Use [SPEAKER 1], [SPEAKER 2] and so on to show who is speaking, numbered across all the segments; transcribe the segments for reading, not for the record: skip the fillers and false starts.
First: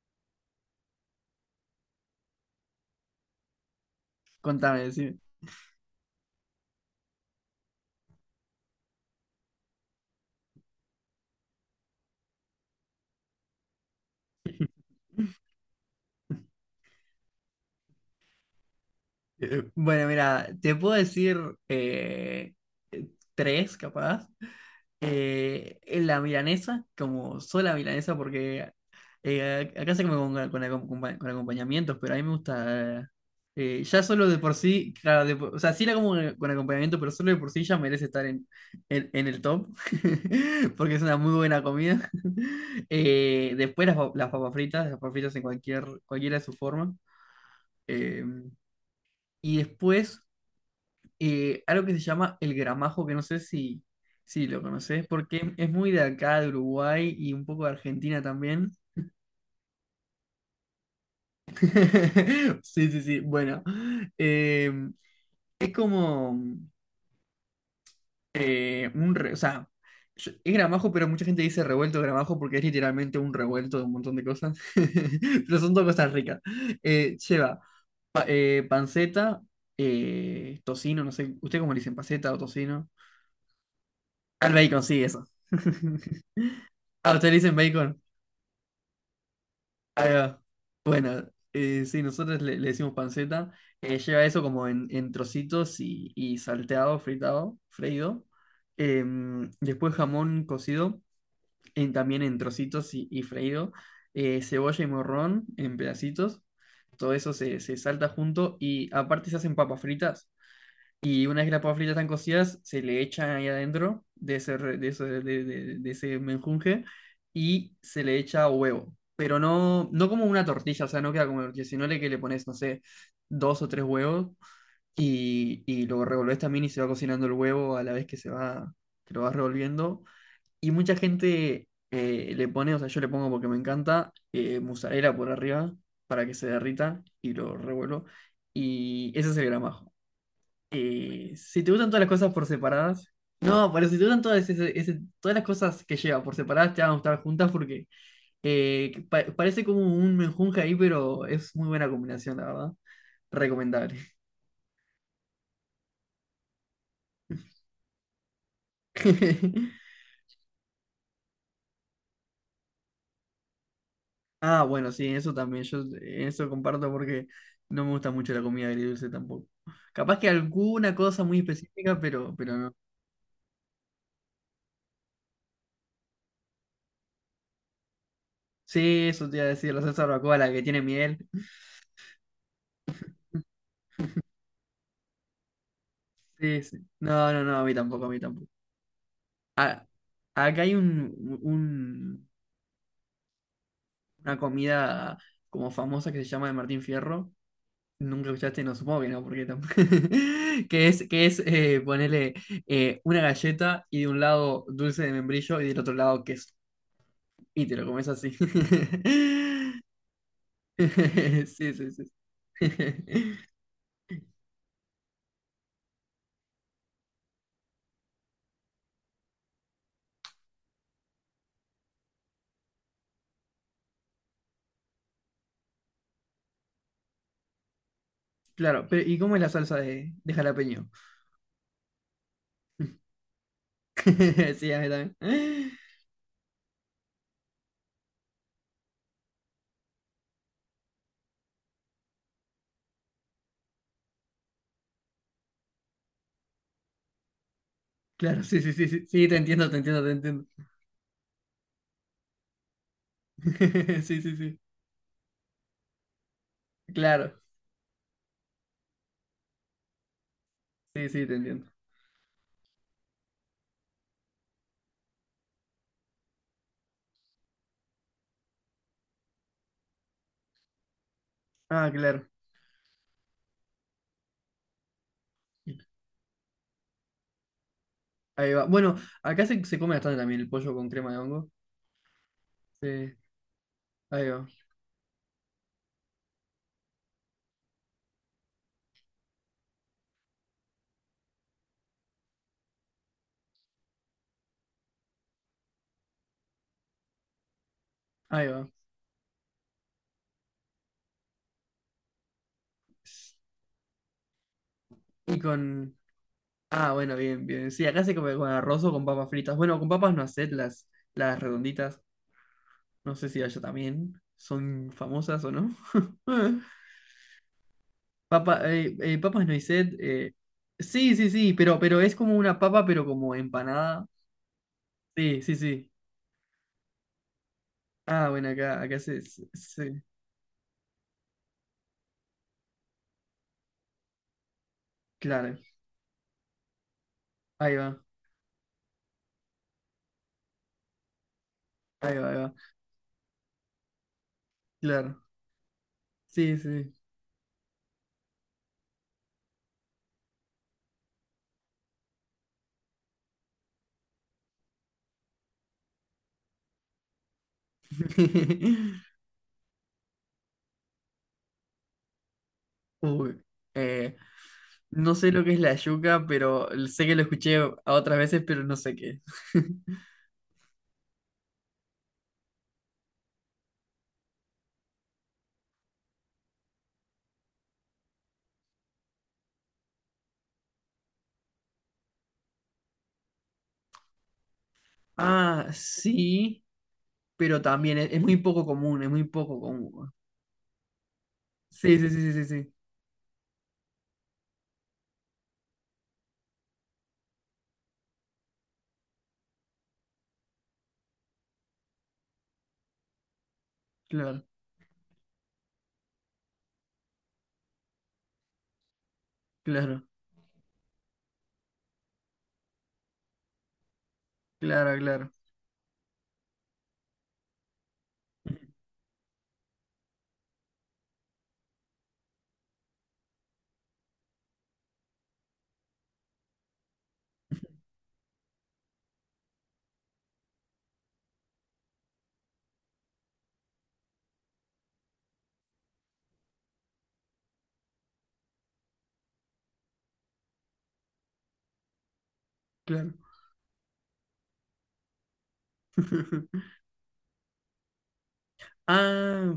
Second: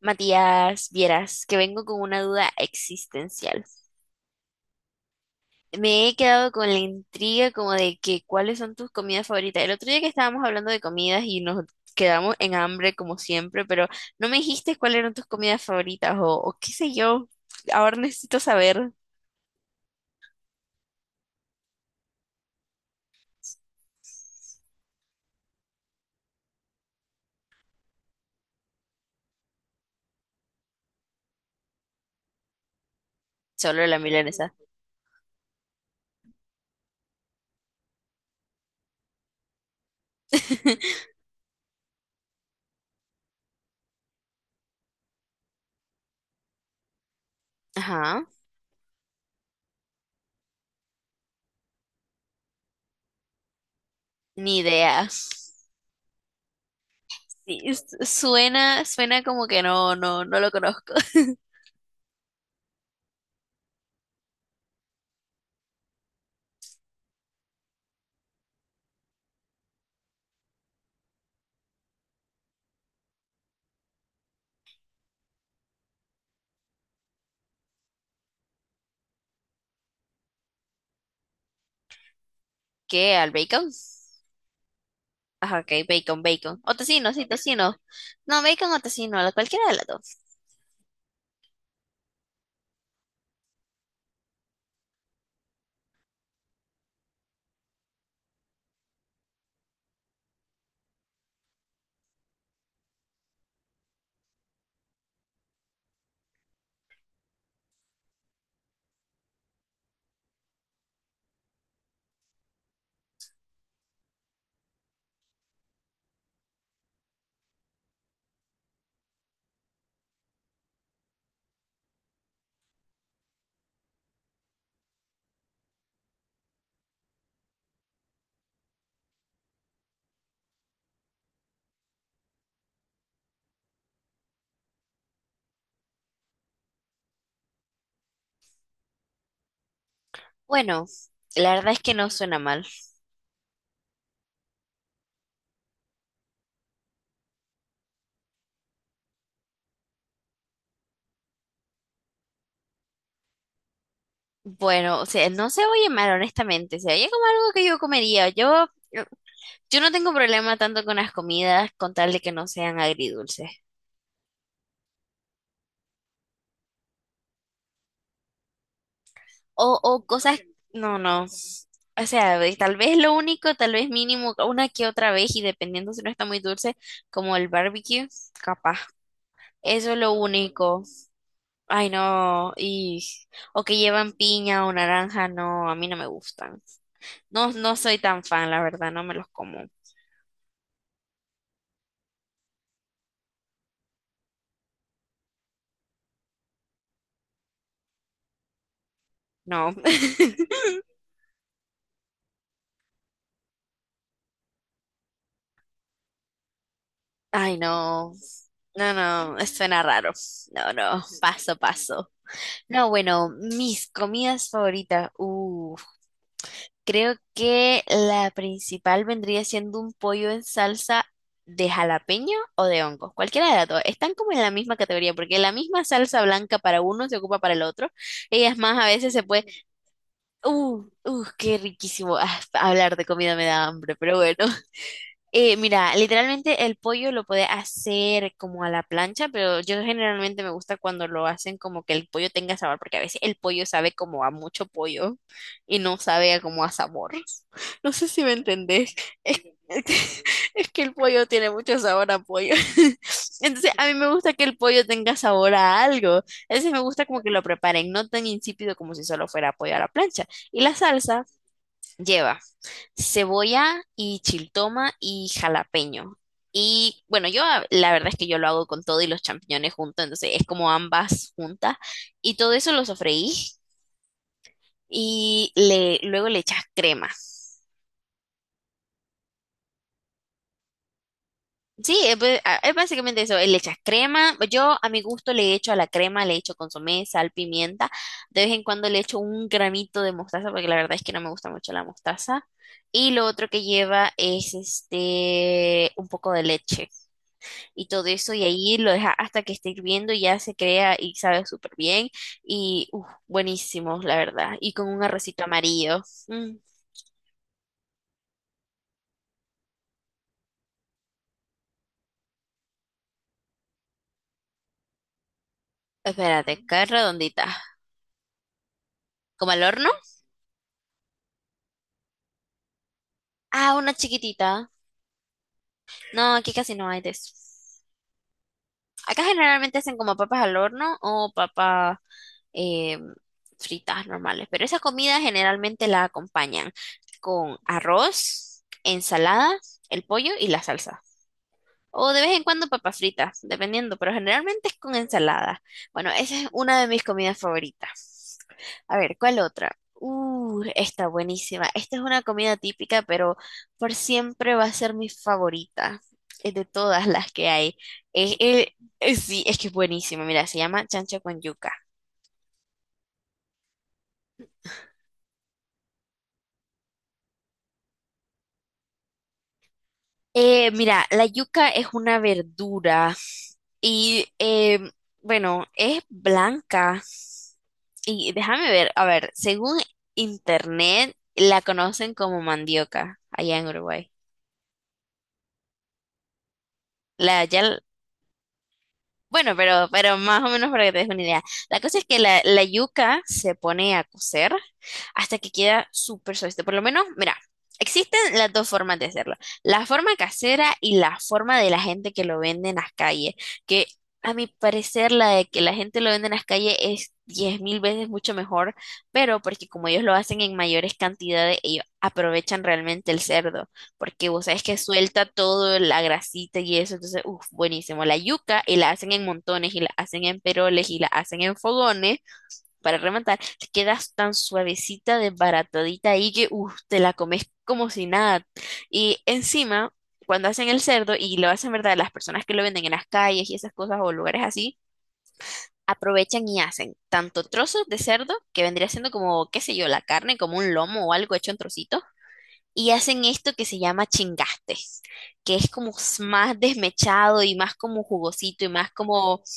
[SPEAKER 1] Matías, vieras que vengo con una duda existencial.
[SPEAKER 2] Contame, decime.
[SPEAKER 1] Me he quedado con la intriga como de que cuáles son tus comidas favoritas. El otro día que estábamos hablando de comidas y nos quedamos en hambre como siempre, pero no me dijiste cuáles eran tus comidas favoritas o qué sé yo. Ahora necesito saber.
[SPEAKER 2] Bueno, mira, te puedo decir eh, eh, tres, capaz. La milanesa, como sola milanesa, porque acá se come con acompañamientos, pero a mí me gusta.
[SPEAKER 1] Solo la
[SPEAKER 2] Ya solo de por
[SPEAKER 1] milanesa.
[SPEAKER 2] sí, claro, o sea, sí la como con acompañamiento, pero solo de por sí ya merece estar en el top, porque es una muy buena comida. Después las papas fritas en cualquiera de sus formas.
[SPEAKER 1] Ajá,
[SPEAKER 2] Y después, algo que se llama el gramajo, que no sé si
[SPEAKER 1] ni
[SPEAKER 2] lo
[SPEAKER 1] idea.
[SPEAKER 2] conoces, porque es muy de acá, de Uruguay y un
[SPEAKER 1] Sí,
[SPEAKER 2] poco de Argentina también.
[SPEAKER 1] suena, suena como que no, no, no lo conozco.
[SPEAKER 2] Sí, sí, sí. Bueno, eh, es como o sea, es gramajo, pero mucha gente dice revuelto de gramajo porque es literalmente un revuelto de un montón de cosas. Pero son dos cosas ricas. Lleva panceta, tocino, no sé, ¿usted cómo le dicen? ¿Panceta o tocino?
[SPEAKER 1] ¿Qué? ¿Al bacon?
[SPEAKER 2] Al bacon, sí, eso.
[SPEAKER 1] Ajá, ok, bacon, bacon. O tocino,
[SPEAKER 2] Ah,
[SPEAKER 1] sí,
[SPEAKER 2] ustedes le dicen
[SPEAKER 1] tocino.
[SPEAKER 2] bacon.
[SPEAKER 1] No, bacon o tocino, cualquiera de las
[SPEAKER 2] Ahí
[SPEAKER 1] dos.
[SPEAKER 2] va. Bueno, sí, nosotros le decimos panceta. Lleva eso como en trocitos y salteado, fritado, freído. Después jamón cocido, también en trocitos y freído. Cebolla y morrón en pedacitos. Todo eso se salta junto y aparte se hacen papas fritas. Y una vez que las papas fritas están cocidas, se le echan ahí adentro de ese, re- de ese menjunje y se le echa huevo. Pero no, no como una tortilla, o sea, no queda como una tortilla, sino que le pones, no sé, dos o tres huevos y lo revolves también y se va cocinando el huevo a la vez que se va, que lo vas revolviendo. Y mucha gente le pone, o sea, yo le pongo porque me encanta, mozzarella por arriba para que se derrita y lo revuelvo. Y ese es el gramajo,
[SPEAKER 1] Bueno, la
[SPEAKER 2] si te
[SPEAKER 1] verdad es
[SPEAKER 2] gustan
[SPEAKER 1] que
[SPEAKER 2] todas las
[SPEAKER 1] no
[SPEAKER 2] cosas
[SPEAKER 1] suena
[SPEAKER 2] por
[SPEAKER 1] mal.
[SPEAKER 2] separadas, no, pero si te gustan todas, todas las cosas que lleva por separadas, te van a gustar juntas porque parece como un menjunje ahí, pero es muy buena combinación, la verdad. Recomendable.
[SPEAKER 1] Bueno, o sea, no se oye mal, honestamente. Se oye como algo que yo comería. Yo, yo no tengo problema tanto con las comidas, con tal de que no sean agridulces.
[SPEAKER 2] Ah, bueno, sí, eso también, yo en eso comparto porque no me gusta mucho la comida agridulce tampoco.
[SPEAKER 1] O
[SPEAKER 2] Capaz que
[SPEAKER 1] cosas,
[SPEAKER 2] alguna
[SPEAKER 1] no, no.
[SPEAKER 2] cosa muy específica,
[SPEAKER 1] O sea,
[SPEAKER 2] pero no.
[SPEAKER 1] tal vez lo único, tal vez mínimo, una que otra vez, y dependiendo si no está muy dulce, como el barbecue, capaz.
[SPEAKER 2] Sí, eso te iba a decir, la
[SPEAKER 1] Eso es
[SPEAKER 2] salsa
[SPEAKER 1] lo
[SPEAKER 2] barbacoa, la que tiene
[SPEAKER 1] único.
[SPEAKER 2] miel.
[SPEAKER 1] Ay, no, y o que llevan piña o naranja, no, a mí no me gustan.
[SPEAKER 2] Sí, sí. No, no,
[SPEAKER 1] No,
[SPEAKER 2] no, a mí
[SPEAKER 1] no soy
[SPEAKER 2] tampoco, a mí
[SPEAKER 1] tan fan,
[SPEAKER 2] tampoco.
[SPEAKER 1] la verdad, no me los como.
[SPEAKER 2] Acá hay una comida como famosa que se llama de Martín Fierro. Nunca escuchaste, no supongo que no, porque tampoco.
[SPEAKER 1] No.
[SPEAKER 2] Que es ponerle una galleta y de un lado dulce de membrillo y del otro lado queso.
[SPEAKER 1] Ay,
[SPEAKER 2] Y te lo comes
[SPEAKER 1] no.
[SPEAKER 2] así.
[SPEAKER 1] No, no, suena raro. No, no, paso,
[SPEAKER 2] Sí, sí,
[SPEAKER 1] paso.
[SPEAKER 2] sí.
[SPEAKER 1] No, bueno, mis comidas favoritas. Creo que la principal vendría siendo un pollo en salsa de jalapeño o de hongos, cualquiera de las dos. Están como en la misma categoría, porque la misma salsa blanca para uno se ocupa para el otro. Y es más, a
[SPEAKER 2] Claro, pero
[SPEAKER 1] veces
[SPEAKER 2] ¿y
[SPEAKER 1] se
[SPEAKER 2] cómo es
[SPEAKER 1] puede...
[SPEAKER 2] la salsa de
[SPEAKER 1] ¡Uh!
[SPEAKER 2] jalapeño?
[SPEAKER 1] ¡Uh! ¡Qué riquísimo! Ah, hablar de comida me da hambre, pero bueno.
[SPEAKER 2] Sí, a mí también.
[SPEAKER 1] Mira, literalmente el pollo lo puede hacer como a la plancha, pero yo generalmente me gusta cuando lo hacen como que el pollo tenga sabor, porque a veces el pollo sabe como a mucho pollo y no sabe a como a sabor. No sé si me
[SPEAKER 2] Claro, sí, sí, sí,
[SPEAKER 1] entendés.
[SPEAKER 2] sí, sí, te
[SPEAKER 1] Es,
[SPEAKER 2] entiendo, te entiendo, te entiendo.
[SPEAKER 1] es que el pollo tiene mucho sabor a pollo. Entonces, a mí me
[SPEAKER 2] Sí,
[SPEAKER 1] gusta
[SPEAKER 2] sí,
[SPEAKER 1] que el
[SPEAKER 2] sí.
[SPEAKER 1] pollo tenga sabor a algo. Entonces, me gusta como que
[SPEAKER 2] Claro,
[SPEAKER 1] lo preparen, no tan insípido como si solo fuera pollo a la plancha. Y la
[SPEAKER 2] sí,
[SPEAKER 1] salsa
[SPEAKER 2] sí, te entiendo.
[SPEAKER 1] lleva cebolla y chiltoma y jalapeño. Y bueno, la verdad es que yo lo hago con todo y los champiñones juntos, entonces es como ambas juntas.
[SPEAKER 2] Ah, claro.
[SPEAKER 1] Y todo eso lo sofreí y le, luego le echas crema.
[SPEAKER 2] Ahí va. Bueno, acá se come bastante también el pollo con crema de hongo.
[SPEAKER 1] Sí, es, es
[SPEAKER 2] Sí,
[SPEAKER 1] básicamente eso, le echas
[SPEAKER 2] ahí
[SPEAKER 1] crema.
[SPEAKER 2] va.
[SPEAKER 1] Yo a mi gusto le echo a la crema, le echo consomé, sal, pimienta. De vez en cuando le echo un gramito de mostaza, porque la verdad es que no me gusta mucho la mostaza. Y lo otro que lleva es este un poco de leche, y todo eso, y
[SPEAKER 2] Ahí va.
[SPEAKER 1] ahí lo deja hasta que esté hirviendo y ya se crea y sabe súper bien. Y uf, buenísimo, la verdad. Y con un
[SPEAKER 2] Y
[SPEAKER 1] arrocito
[SPEAKER 2] con...
[SPEAKER 1] amarillo. Mm.
[SPEAKER 2] Ah, bueno, bien, bien. Sí, acá se come con arroz o con papas fritas. Bueno, con papas no haced las redonditas. No sé si allá también son famosas o no.
[SPEAKER 1] Espérate, ¿qué redondita?
[SPEAKER 2] Papa, papas
[SPEAKER 1] ¿Como al horno?
[SPEAKER 2] noisette. Sí, sí, sí, pero es como una papa, pero como
[SPEAKER 1] Ah, una
[SPEAKER 2] empanada.
[SPEAKER 1] chiquitita.
[SPEAKER 2] Sí, sí, sí.
[SPEAKER 1] No, aquí casi no hay de eso.
[SPEAKER 2] Ah, bueno, acá, acá se,
[SPEAKER 1] Acá
[SPEAKER 2] se-
[SPEAKER 1] generalmente hacen
[SPEAKER 2] se-
[SPEAKER 1] como papas al horno o papas eh, fritas normales, pero esa comida
[SPEAKER 2] Claro.
[SPEAKER 1] generalmente la acompañan con
[SPEAKER 2] Ahí va,
[SPEAKER 1] arroz, ensalada, el pollo y la salsa. O
[SPEAKER 2] ahí
[SPEAKER 1] de
[SPEAKER 2] va,
[SPEAKER 1] vez
[SPEAKER 2] ahí
[SPEAKER 1] en
[SPEAKER 2] va.
[SPEAKER 1] cuando papas fritas, dependiendo, pero generalmente es con
[SPEAKER 2] Claro.
[SPEAKER 1] ensalada. Bueno, esa es
[SPEAKER 2] Sí,
[SPEAKER 1] una de
[SPEAKER 2] sí.
[SPEAKER 1] mis comidas favoritas. A ver, ¿cuál otra? Esta buenísima. Esta es una comida típica, pero por siempre va a ser mi favorita de todas las que hay. Eh, eh, sí, es que es buenísima. Mira, se llama chancho con yuca.
[SPEAKER 2] Uy, eh, no sé lo que es la yuca, pero sé que lo escuché a otras veces, pero no sé qué es.
[SPEAKER 1] Mira, la yuca es una verdura y, bueno, es blanca. Y déjame ver, a ver, según internet la conocen como mandioca allá en Uruguay.
[SPEAKER 2] Ah, sí,
[SPEAKER 1] La, ya,
[SPEAKER 2] pero
[SPEAKER 1] l-
[SPEAKER 2] también es muy poco común, es muy
[SPEAKER 1] bueno,
[SPEAKER 2] poco común.
[SPEAKER 1] pero más o menos para que te des una idea. La cosa
[SPEAKER 2] Sí,
[SPEAKER 1] es
[SPEAKER 2] sí,
[SPEAKER 1] que
[SPEAKER 2] sí, sí,
[SPEAKER 1] la,
[SPEAKER 2] sí,
[SPEAKER 1] la
[SPEAKER 2] sí.
[SPEAKER 1] yuca se pone a cocer hasta que queda súper suave. Por lo menos, mira, existen las dos formas de hacerlo. La forma casera y la forma de la gente que lo vende en las calles, que a
[SPEAKER 2] Claro,
[SPEAKER 1] mi parecer la de que la gente lo vende en las calles es 10.000 veces mucho mejor, pero porque como ellos
[SPEAKER 2] claro,
[SPEAKER 1] lo hacen en mayores cantidades, ellos aprovechan realmente el cerdo, porque vos sabes que
[SPEAKER 2] claro,
[SPEAKER 1] suelta
[SPEAKER 2] claro,
[SPEAKER 1] todo, la grasita y eso, entonces, uff, buenísimo. La yuca y la hacen en montones y la hacen en peroles y la hacen en fogones para rematar, te quedas tan suavecita, desbaratadita ahí que uf, te la comes como si nada. Y encima, cuando hacen el cerdo, y lo hacen, ¿verdad? Las personas que lo venden en las calles y esas cosas o lugares así, aprovechan y hacen tanto trozos de cerdo, que vendría siendo como, qué sé yo, la carne, como un lomo o algo hecho en trocitos, y
[SPEAKER 2] claro.
[SPEAKER 1] hacen esto que se llama chingastes que es como más desmechado y más como jugosito y más como
[SPEAKER 2] Ah,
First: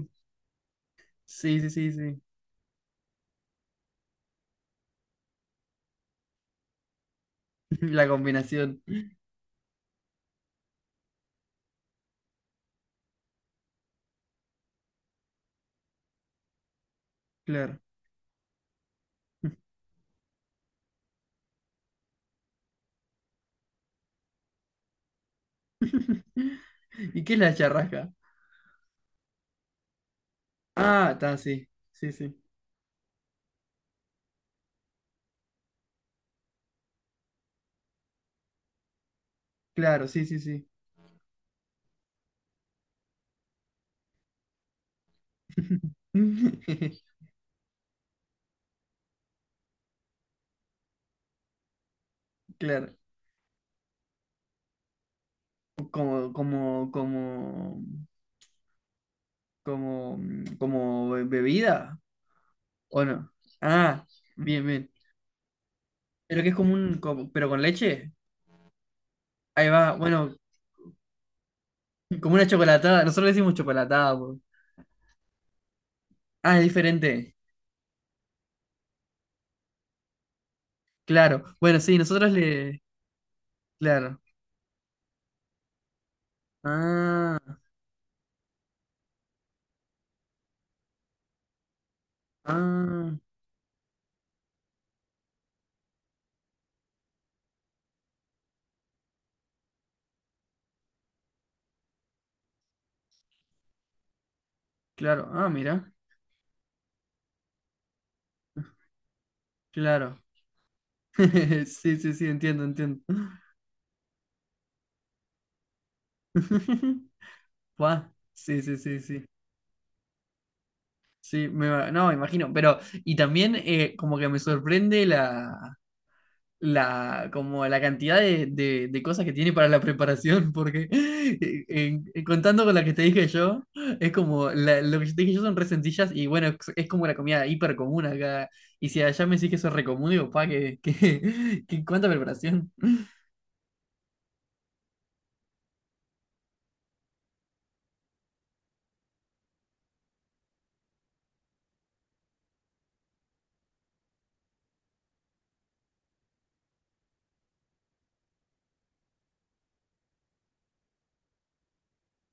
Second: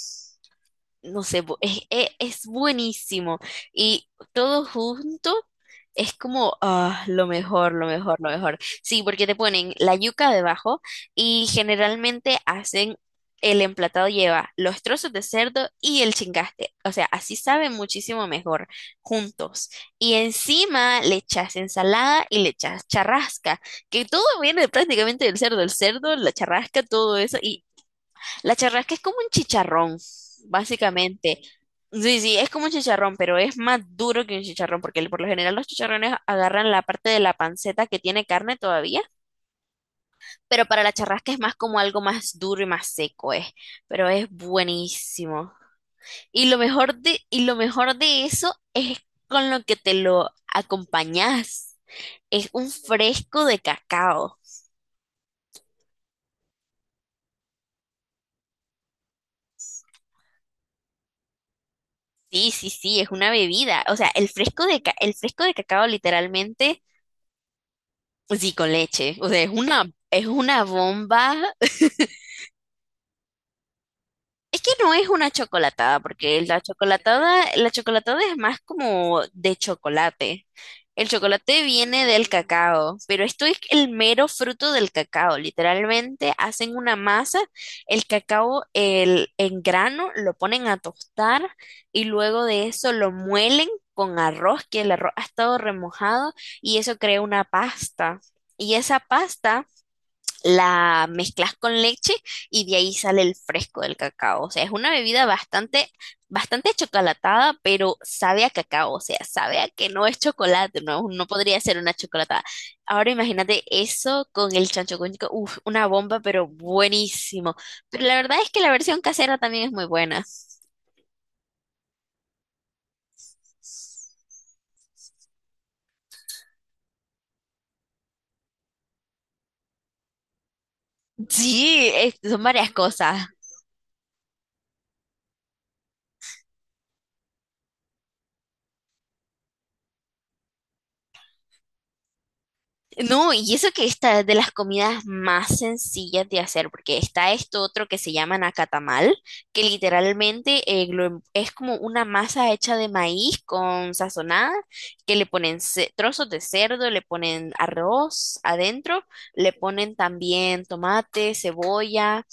[SPEAKER 1] no sé,
[SPEAKER 2] sí, sí, sí, sí.
[SPEAKER 1] es buenísimo. Y todo junto es como ah, lo mejor, lo
[SPEAKER 2] La
[SPEAKER 1] mejor, lo mejor.
[SPEAKER 2] combinación,
[SPEAKER 1] Sí, porque te ponen la yuca debajo y generalmente hacen el emplatado lleva los trozos de cerdo y el chingaste. O sea, así saben
[SPEAKER 2] claro.
[SPEAKER 1] muchísimo mejor juntos. Y encima le echas ensalada y le echas charrasca, que todo viene prácticamente del cerdo, el cerdo, la charrasca, todo
[SPEAKER 2] ¿Y qué
[SPEAKER 1] eso,
[SPEAKER 2] es la charrasca?
[SPEAKER 1] la charrasca es como un chicharrón,
[SPEAKER 2] Ah, está,
[SPEAKER 1] básicamente.
[SPEAKER 2] sí, sí,
[SPEAKER 1] Sí, sí,
[SPEAKER 2] sí.
[SPEAKER 1] es como un chicharrón, pero es más duro que un chicharrón, porque por lo general los chicharrones agarran la parte de la panceta que tiene carne todavía,
[SPEAKER 2] Claro, sí, sí,
[SPEAKER 1] pero
[SPEAKER 2] sí.
[SPEAKER 1] para la charrasca es más como algo más duro y más seco, pero es buenísimo. Y lo mejor de eso es con lo que te lo acompañas. Es un
[SPEAKER 2] Claro.
[SPEAKER 1] fresco de cacao.
[SPEAKER 2] Como, como, como, como, mm, como bebida,
[SPEAKER 1] Sí, sí, sí,
[SPEAKER 2] ¿o
[SPEAKER 1] es una
[SPEAKER 2] no?
[SPEAKER 1] bebida. O
[SPEAKER 2] Ah,
[SPEAKER 1] sea, el fresco
[SPEAKER 2] bien, bien.
[SPEAKER 1] el fresco de cacao
[SPEAKER 2] Pero que es como
[SPEAKER 1] literalmente
[SPEAKER 2] pero con leche.
[SPEAKER 1] sí, con leche. O sea,
[SPEAKER 2] Ahí va,
[SPEAKER 1] es
[SPEAKER 2] bueno,
[SPEAKER 1] una bomba.
[SPEAKER 2] como una chocolatada. Nosotros le decimos chocolatada, po.
[SPEAKER 1] Es que no es una chocolatada, porque
[SPEAKER 2] Ah, es diferente.
[SPEAKER 1] la chocolatada es más como de chocolate. El
[SPEAKER 2] Claro.
[SPEAKER 1] chocolate
[SPEAKER 2] Bueno, sí,
[SPEAKER 1] viene del
[SPEAKER 2] nosotros le,
[SPEAKER 1] cacao, pero esto es el
[SPEAKER 2] claro.
[SPEAKER 1] mero fruto del cacao. Literalmente hacen una masa,
[SPEAKER 2] Ah,
[SPEAKER 1] el cacao en grano lo ponen a tostar y luego de eso lo
[SPEAKER 2] ah,
[SPEAKER 1] muelen con arroz, que el arroz ha estado remojado y eso crea una pasta. Y esa pasta la mezclas con leche y de ahí sale el fresco del cacao. O sea, es una bebida
[SPEAKER 2] claro. Ah,
[SPEAKER 1] bastante,
[SPEAKER 2] mira,
[SPEAKER 1] bastante chocolatada, pero sabe a cacao. O sea, sabe a que no es
[SPEAKER 2] claro.
[SPEAKER 1] chocolate, no, no podría ser una
[SPEAKER 2] Sí, sí, sí,
[SPEAKER 1] chocolatada.
[SPEAKER 2] entiendo, entiendo.
[SPEAKER 1] Ahora imagínate eso con el chancho con chico. Uf, una bomba, pero buenísimo. Pero
[SPEAKER 2] Buah,
[SPEAKER 1] la verdad es que
[SPEAKER 2] sí,
[SPEAKER 1] la
[SPEAKER 2] sí, sí,
[SPEAKER 1] versión
[SPEAKER 2] sí.
[SPEAKER 1] casera también es muy buena.
[SPEAKER 2] Sí, no, me imagino, pero y también como que me sorprende como la cantidad de, de cosas que tiene para la preparación, porque
[SPEAKER 1] Sí, son
[SPEAKER 2] contando
[SPEAKER 1] varias
[SPEAKER 2] con la que te
[SPEAKER 1] cosas.
[SPEAKER 2] dije yo, es como, lo que yo te dije yo son re sencillas y bueno, es como la comida hiper común acá, y si allá me decís que eso es re común, digo, pa, que, que cuánta preparación.
[SPEAKER 1] No, y eso que esta es de las comidas más sencillas de hacer, porque está esto otro que se llama nacatamal, que literalmente es como una masa hecha de maíz con sazonada, que le ponen trozos de cerdo, le ponen arroz adentro, le ponen también tomate, cebolla,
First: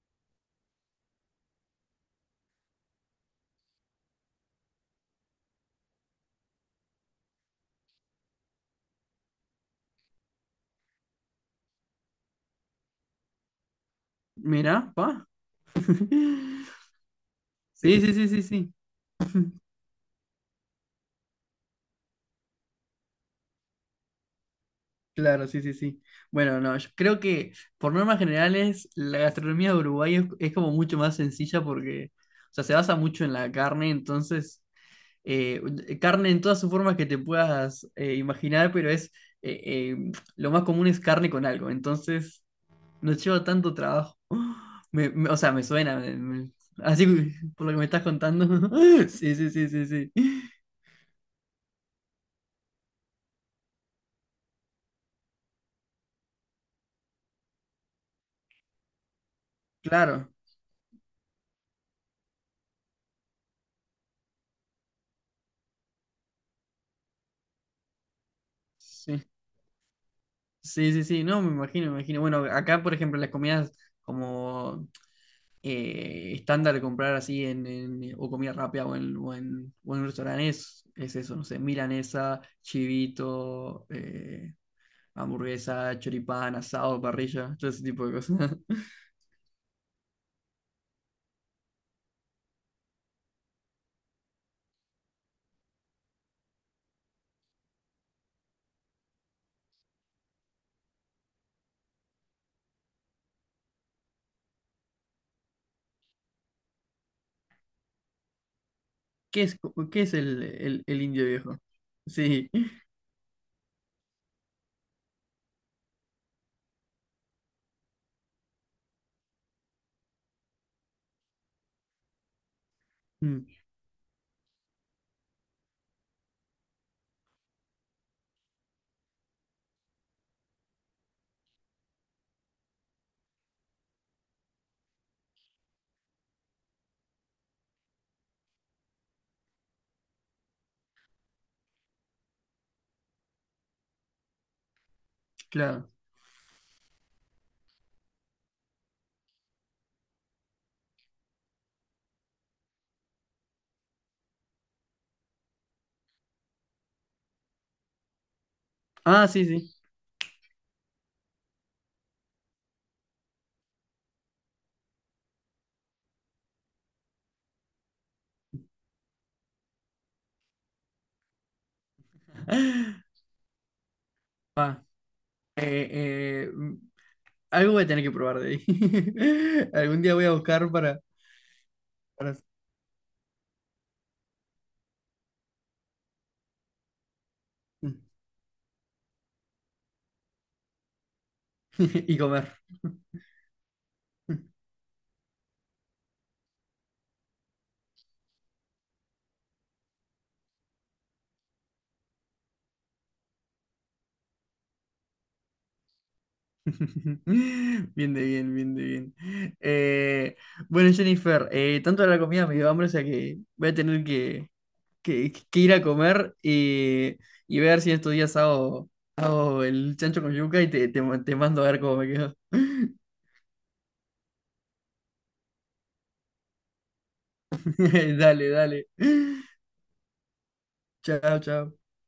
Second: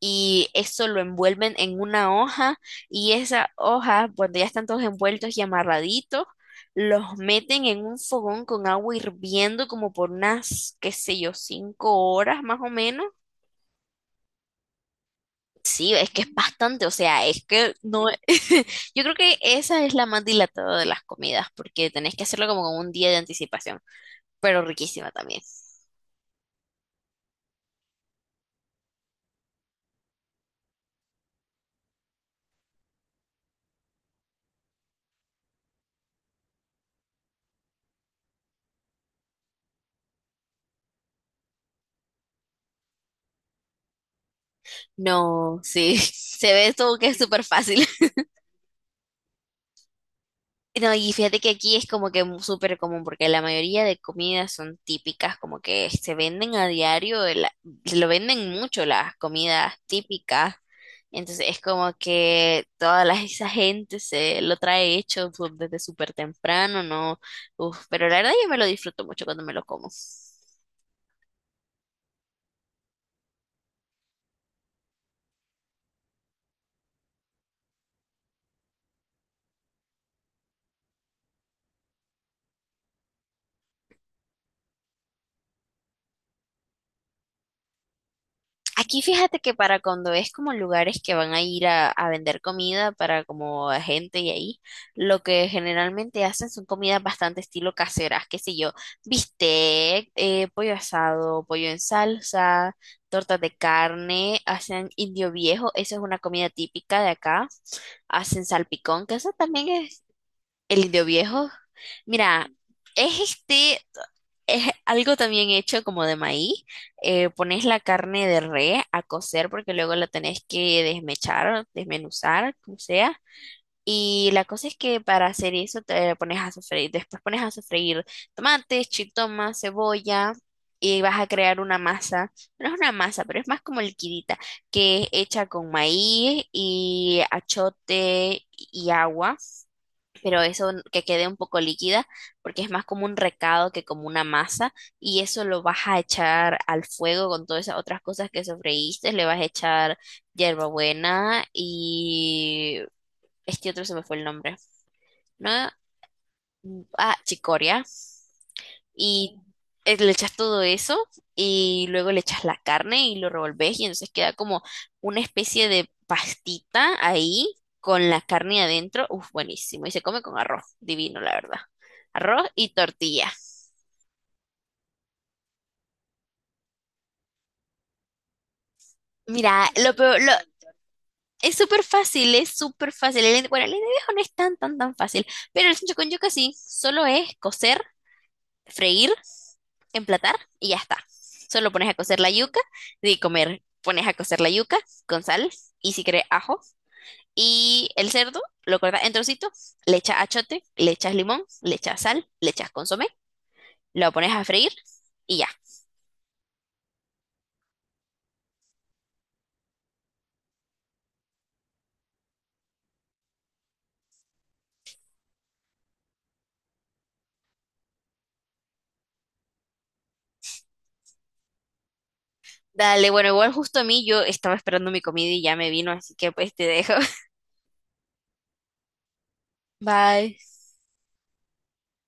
[SPEAKER 1] y eso lo envuelven en una hoja, y esa hoja, cuando ya están todos envueltos y amarraditos, los meten en un fogón con agua hirviendo como por unas, qué sé yo, 5 horas más o menos.
[SPEAKER 2] Mirá, pa.
[SPEAKER 1] Sí, es que es bastante, o sea, es que
[SPEAKER 2] Sí,
[SPEAKER 1] no,
[SPEAKER 2] sí, sí, sí, sí.
[SPEAKER 1] yo creo que esa es la más dilatada de las comidas, porque tenés que hacerlo como con un día de anticipación, pero riquísima también.
[SPEAKER 2] Claro, sí, sí, sí. Bueno, no, yo creo que por normas generales la gastronomía de Uruguay es como mucho más sencilla porque, o sea, se basa mucho en la carne, entonces, eh, carne en todas sus formas que te puedas imaginar, pero es, eh, lo más común es carne con algo, entonces no lleva tanto trabajo. O sea,
[SPEAKER 1] No,
[SPEAKER 2] me
[SPEAKER 1] sí,
[SPEAKER 2] suena,
[SPEAKER 1] se ve todo
[SPEAKER 2] así
[SPEAKER 1] que es súper
[SPEAKER 2] por lo que me
[SPEAKER 1] fácil.
[SPEAKER 2] estás contando. Sí, sí, sí, sí, sí.
[SPEAKER 1] No, y fíjate que aquí es como que súper común, porque la mayoría de comidas son típicas, como que se venden a diario, se lo venden mucho las comidas
[SPEAKER 2] Claro,
[SPEAKER 1] típicas. Entonces es como que toda la, esa gente se lo trae hecho desde súper temprano, ¿no? Uf, pero la verdad yo me lo disfruto
[SPEAKER 2] sí.
[SPEAKER 1] mucho cuando me lo como.
[SPEAKER 2] Sí, sí, sí, no, me imagino, me imagino. Bueno, acá, por ejemplo, las comidas como estándar de comprar así o comida rápida o en un restaurante es eso, no sé, milanesa, chivito, hamburguesa, choripán, asado, parrilla, todo ese tipo de cosas.
[SPEAKER 1] Aquí fíjate que para cuando es como lugares que van a ir a vender comida para como a gente y ahí, lo que generalmente hacen son comidas bastante estilo caseras, qué sé yo, bistec, pollo asado, pollo en salsa, tortas de carne, hacen indio viejo, esa es una comida típica de acá, hacen salpicón, que eso
[SPEAKER 2] ¿Qué es,
[SPEAKER 1] también
[SPEAKER 2] qué
[SPEAKER 1] es
[SPEAKER 2] es el, el,
[SPEAKER 1] el
[SPEAKER 2] el
[SPEAKER 1] indio
[SPEAKER 2] indio
[SPEAKER 1] viejo.
[SPEAKER 2] viejo?
[SPEAKER 1] Mira,
[SPEAKER 2] Sí,
[SPEAKER 1] es este es algo también hecho como de maíz. Pones la carne de res a cocer porque luego la tenés que desmechar, desmenuzar, como sea.
[SPEAKER 2] mm,
[SPEAKER 1] Y la cosa es que para hacer eso te pones a sofreír. Después pones a sofreír tomates, chitoma, cebolla. Y vas a crear una masa. No es una masa, pero es más como liquidita, que es hecha con maíz y achote y agua pero eso que quede un poco líquida, porque es más como un recado que como una masa, y eso lo vas
[SPEAKER 2] claro.
[SPEAKER 1] a echar al fuego con todas esas otras cosas que sofreíste, le vas a echar hierbabuena y este otro se me fue el nombre, ¿no? Ah, chicoria
[SPEAKER 2] Ah,
[SPEAKER 1] y
[SPEAKER 2] sí, sí.
[SPEAKER 1] le echas todo eso y luego le echas la carne y lo revolves y entonces queda como una especie de pastita ahí con la carne adentro. Uf, buenísimo. Y se come con arroz, divino, la verdad. Arroz y tortilla.
[SPEAKER 2] Ah, eh, eh, mm, algo voy a tener que probar de ahí.
[SPEAKER 1] Mira, lo
[SPEAKER 2] Algún día
[SPEAKER 1] peor,
[SPEAKER 2] voy a buscar para...
[SPEAKER 1] es súper fácil, es súper fácil. Bueno, el de viejo no es tan, tan, tan fácil, pero el sancocho con yuca sí, solo es cocer freír, emplatar y ya está. Solo pones a
[SPEAKER 2] Y
[SPEAKER 1] cocer la
[SPEAKER 2] comer.
[SPEAKER 1] yuca de comer. Pones a cocer la yuca con sal y si querés ajo. Y el cerdo lo cortas en trocitos, le echas achote, le echas limón, le echas sal, le echas consomé, lo pones a freír y ya.
[SPEAKER 2] Bien de bien, bien de bien. Eh, bueno, Jennifer, tanto de la comida me dio hambre, o sea que voy a tener que, que ir a comer y ver si estos días hago, hago el chancho con yuca y te mando a ver cómo me quedo.
[SPEAKER 1] Dale, bueno, igual justo a mí yo estaba esperando mi comida y ya me vino, así que pues te dejo.
[SPEAKER 2] Dale, dale.
[SPEAKER 1] Bye.
[SPEAKER 2] Chao, chao.